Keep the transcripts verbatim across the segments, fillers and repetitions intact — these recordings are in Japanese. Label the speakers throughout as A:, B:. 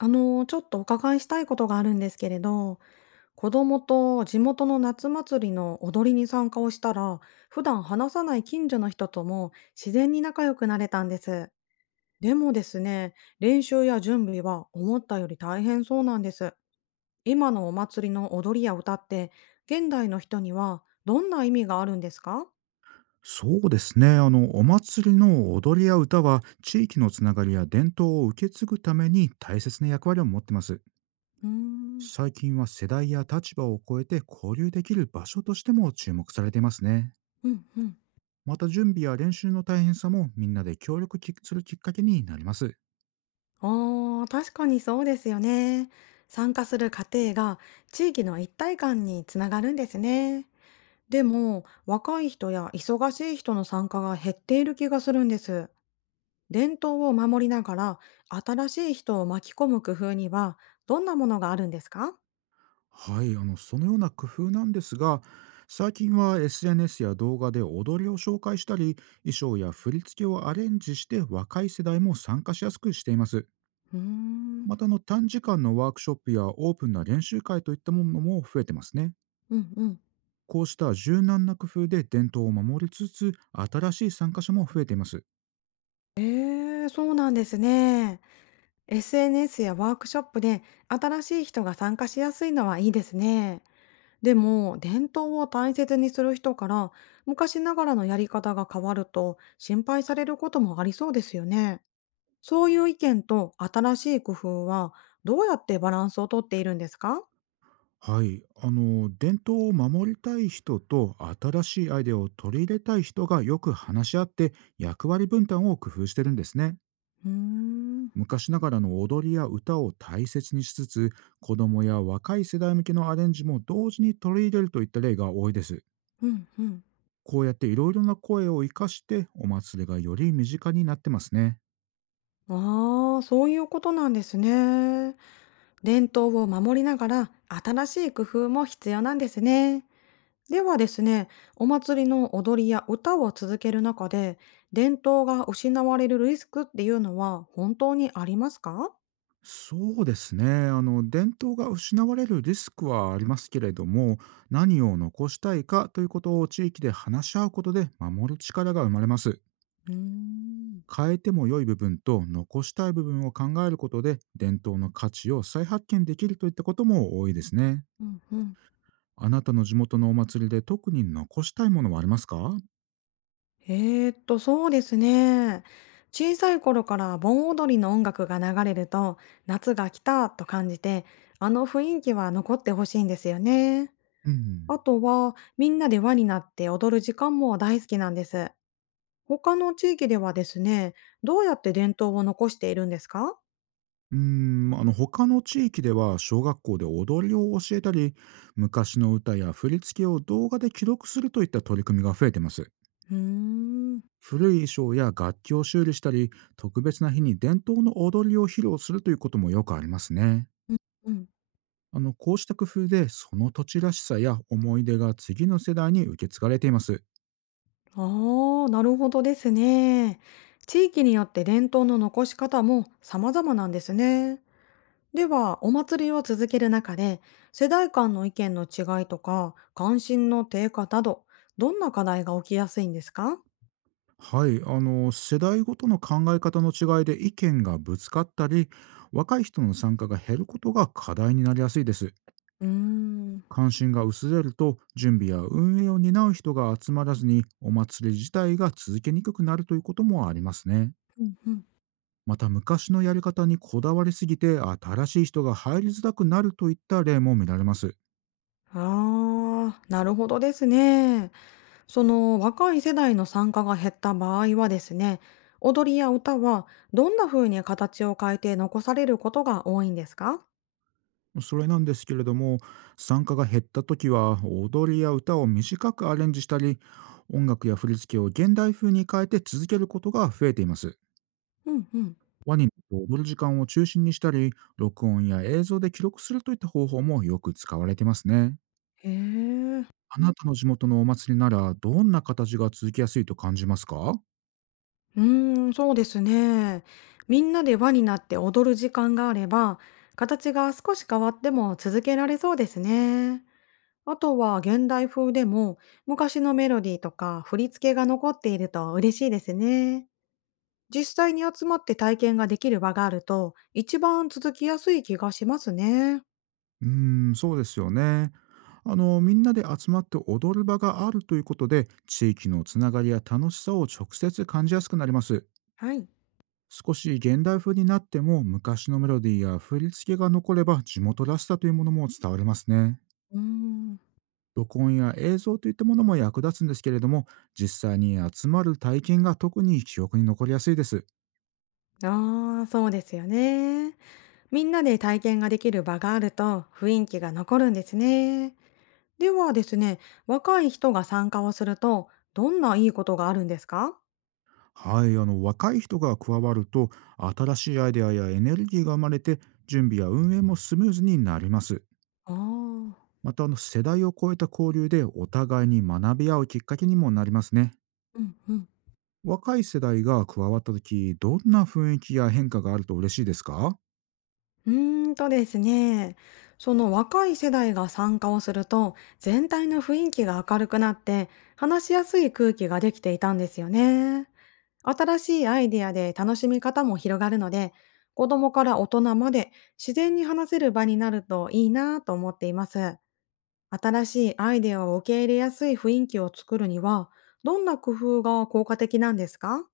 A: あの、ちょっとお伺いしたいことがあるんですけれど、子供と地元の夏祭りの踊りに参加をしたら、普段話さない近所の人とも自然に仲良くなれたんです。でもですね、練習や準備は思ったより大変そうなんです。今のお祭りの踊りや歌って、現代の人にはどんな意味があるんですか？
B: そうですね。あの、お祭りの踊りや歌は、地域のつながりや伝統を受け継ぐために大切な役割を持ってます。
A: うーん、
B: 最近は世代や立場を超えて交流できる場所としても注目されていますね。
A: うん、うん。
B: また、準備や練習の大変さもみんなで協力きするきっかけになります。
A: あー確かにそうですよね。参加する過程が地域の一体感につながるんですね。でも、若い人や忙しい人の参加が減っている気がするんです。伝統を守りながら、新しい人を巻き込む工夫には、どんなものがあるんですか？
B: はい、あの、そのような工夫なんですが、最近は エスエヌエス や動画で踊りを紹介したり、衣装や振り付けをアレンジして若い世代も参加しやすくしています。
A: うーん、
B: また、あの短時間のワークショップやオープンな練習会といったものも増えてますね。
A: うんうん。
B: こうした柔軟な工夫で伝統を守りつつ、新しい参加者も増えています。
A: ええ、そうなんですね。エスエヌエス やワークショップで新しい人が参加しやすいのはいいですね。でも伝統を大切にする人から昔ながらのやり方が変わると心配されることもありそうですよね。そういう意見と新しい工夫はどうやってバランスをとっているんですか？
B: はい、あの伝統を守りたい人と新しいアイデアを取り入れたい人がよく話し合って、役割分担を工夫してるんですね。
A: うーん、
B: 昔ながらの踊りや歌を大切にしつつ、子供や若い世代向けのアレンジも同時に取り入れるといった例が多いです。
A: うんうん。
B: こうやっていろいろな声を生かして、お祭りがより身近になってますね。
A: ああ、そういうことなんですね。伝統を守りながら新しい工夫も必要なんですね。ではですね、お祭りの踊りや歌を続ける中で、伝統が失われるリスクっていうのは本当にありますか？
B: そうですね。あの伝統が失われるリスクはありますけれども、何を残したいかということを地域で話し合うことで守る力が生まれます。
A: うーん。
B: 変えても良い部分と残したい部分を考えることで、伝統の価値を再発見できるといったことも多いですね。
A: うんうん。
B: あなたの地元のお祭りで特に残したいものはありますか？
A: えー、っと、そうですね。小さい頃から盆踊りの音楽が流れると、夏が来たと感じて、あの雰囲気は残ってほしいんですよね。
B: うん。
A: あとは、みんなで輪になって踊る時間も大好きなんです。他の地域ではですね、どうやって伝統を残しているんですか？
B: うーん、あの他の地域では、小学校で踊りを教えたり、昔の歌や振り付けを動画で記録するといった取り組みが増えてます。
A: うーん、
B: 古い衣装や楽器を修理したり、特別な日に伝統の踊りを披露するということもよくありますね。
A: うん。
B: あのこうした工夫で、その土地らしさや思い出が次の世代に受け継がれています。
A: ああ、なるほどですね。地域によって伝統の残し方も様々なんですね。では、お祭りを続ける中で、世代間の意見の違いとか、関心の低下など、どんな課題が起きやすいんですか？
B: はい、あの世代ごとの考え方の違いで意見がぶつかったり、若い人の参加が減ることが課題になりやすいです。
A: うーん、
B: 関心が薄れると、準備や運営を担う人が集まらずに、お祭り自体が続けにくくなるということもありますね。
A: うん、うん。
B: また、昔のやり方にこだわりすぎて新しい人が入りづらくなるといった例も見られます。
A: ああ、なるほどですね。その若い世代の参加が減った場合はですね、踊りや歌はどんな風に形を変えて残されることが多いんですか？
B: それなんですけれども、参加が減った時は踊りや歌を短くアレンジしたり、音楽や振り付けを現代風に変えて続けることが増えています。
A: うんうん。
B: ワニの踊る時間を中心にしたり、録音や映像で記録するといった方法もよく使われていますね。
A: へえ。
B: あなたの地元のお祭りなら、どんな形が続きやすいと感じますか？
A: うーん、そうですね。みんなで輪になって踊る時間があれば、形が少し変わっても続けられそうですね。あとは現代風でも昔のメロディーとか振り付けが残っていると嬉しいですね。実際に集まって体験ができる場があると、一番続きやすい気がしますね。
B: うーん、そうですよね。あの、みんなで集まって踊る場があるということで、地域のつながりや楽しさを直接感じやすくなります。
A: はい。
B: 少し現代風になっても、昔のメロディーや振り付けが残れば、地元らしさというものも伝わりますね。
A: うーん。
B: 録音や映像といったものも役立つんですけれども、実際に集まる体験が特に記憶に残りやすいです。
A: ああ、そうですよね。みんなで体験ができる場があると雰囲気が残るんですね。ではですね、若い人が参加をすると、どんないいことがあるんですか？
B: はい、あの若い人が加わると、新しいアイデアやエネルギーが生まれて、準備や運営もスムーズになります。
A: ああー。
B: また、あの世代を超えた交流で、お互いに学び合うきっかけにもなりますね。
A: うんうん。
B: 若い世代が加わった時、どんな雰囲気や変化があると嬉しいですか？
A: うーんとですね、その若い世代が参加をすると、全体の雰囲気が明るくなって、話しやすい空気ができていたんですよね。新しいアイデアで楽しみ方も広がるので、子供から大人まで自然に話せる場になるといいなぁと思っています。新しいアイデアを受け入れやすい雰囲気を作るには、どんな工夫が効果的なんですか？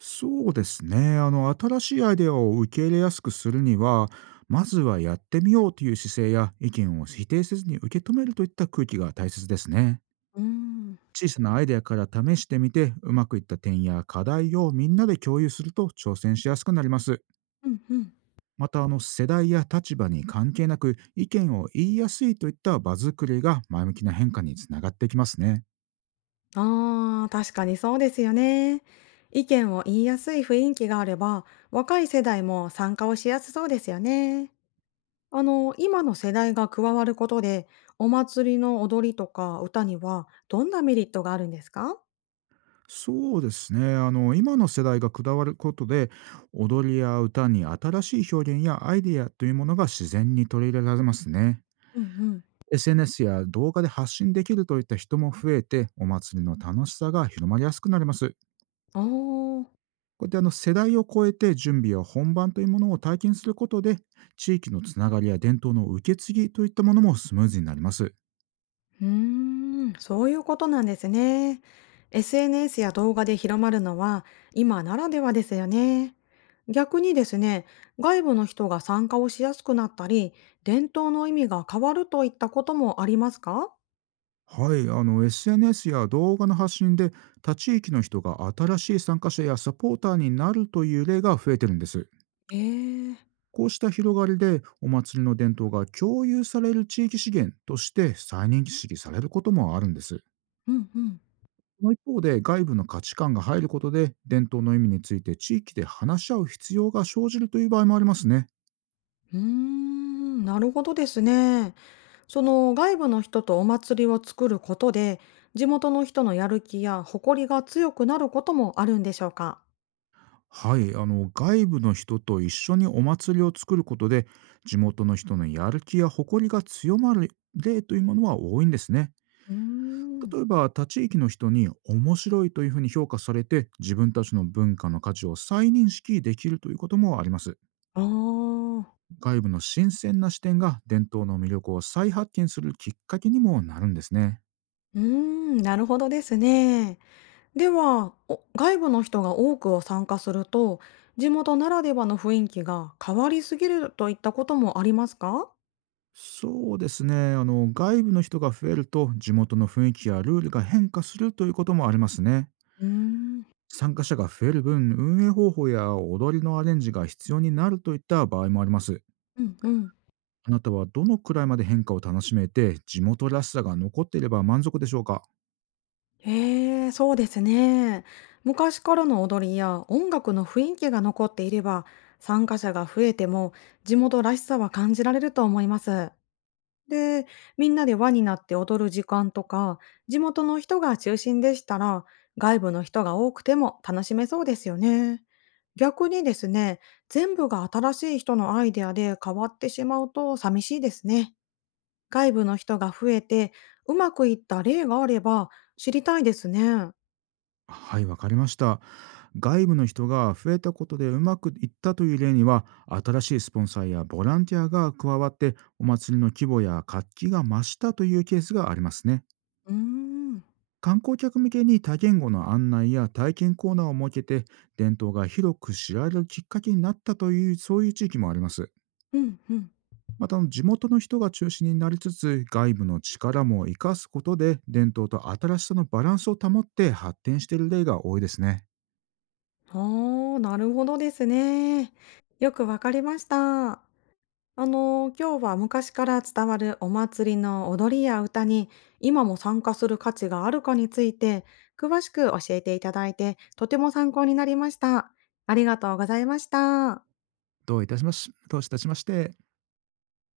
B: そうですね。あの新しいアイデアを受け入れやすくするには、まずはやってみようという姿勢や、意見を否定せずに受け止めるといった空気が大切ですね。
A: うーん。
B: 小さなアイデアから試してみて、うまくいった点や課題をみんなで共有すると、挑戦しやすくなります。
A: うんうん。
B: また、あの世代や立場に関係なく意見を言いやすいといった場作りが、前向きな変化につながってきますね。
A: ああ、確かにそうですよね。意見を言いやすい雰囲気があれば、若い世代も参加をしやすそうですよね。あの、今の世代が加わることで、お祭りの踊りとか歌にはどんなメリットがあるんですか？
B: そうですね。あの今の世代がこだわることで、踊りや歌に新しい表現やアイデアというものが自然に取り入れられますね。
A: うんうん。
B: エスエヌエス や動画で発信できるといった人も増えて、お祭りの楽しさが広まりやすくなります。
A: ああ。
B: こうやって、あの世代を超えて準備や本番というものを体験することで、地域のつながりや伝統の受け継ぎといったものもスムーズになります。
A: うーん、そういうことなんですね。エスエヌエス や動画で広まるのは今ならではですよね。逆にですね、外部の人が参加をしやすくなったり、伝統の意味が変わるといったこともありますか？
B: はい、あの エスエヌエス や動画の発信で、他地域の人が新しい参加者やサポーターになるという例が増えてるんです。
A: ええ。
B: こうした広がりで、お祭りの伝統が共有される地域資源として再認識されることもあるんです。
A: うんうん。
B: その一方で、外部の価値観が入ることで、伝統の意味について地域で話し合う必要が生じるという場合もありますね。
A: うーん、なるほどですね。その外部の人とお祭りを作ることで、地元の人のやる気や誇りが強くなることもあるんでしょうか？
B: はい、あの外部の人と一緒にお祭りを作ることで、地元の人のやる気や誇りが強まる例というものは多いんですね。
A: うーん。
B: 例えば、他地域の人に面白いというふうに評価されて、自分たちの文化の価値を再認識できるということもあります。
A: ああ。
B: 外部の新鮮な視点が、伝統の魅力を再発見するきっかけにもなるんですね。
A: うーん、なるほどですね。では、お外部の人が多くを参加すると、地元ならではの雰囲気が変わりすぎるといったこともありますか？
B: そうですね。あの外部の人が増えると、地元の雰囲気やルールが変化するということもありますね。
A: うーん、
B: 参加者が増える分、運営方法や踊りのアレンジが必要になるといった場合もあります。
A: うんうん。
B: あなたはどのくらいまで変化を楽しめて、地元らしさが残っていれば満足でしょうか？
A: へえ、そうですね。昔からの踊りや音楽の雰囲気が残っていれば、参加者が増えても地元らしさは感じられると思います。で、みんなで輪になって踊る時間とか、地元の人が中心でしたら、外部の人が多くても楽しめそうですよね。逆にですね、全部が新しい人のアイデアで変わってしまうと寂しいですね。外部の人が増えて、うまくいった例があれば知りたいですね。
B: はい、わかりました。外部の人が増えたことでうまくいったという例には、新しいスポンサーやボランティアが加わって、お祭りの規模や活気が増したというケースがありますね。
A: うーん。
B: 観光客向けに多言語の案内や体験コーナーを設けて、伝統が広く知られるきっかけになったという、そういう地域もあります。
A: うんうん。
B: また、あの地元の人が中心になりつつ、外部の力も生かすことで、伝統と新しさのバランスを保って発展している例が多いですね。
A: ああ、なるほどですね。よくわかりました。あのー今日は昔から伝わるお祭りの踊りや歌に今も参加する価値があるかについて詳しく教えていただいてとても参考になりました。ありがとうございました。
B: どういたしまし、どういたしまして。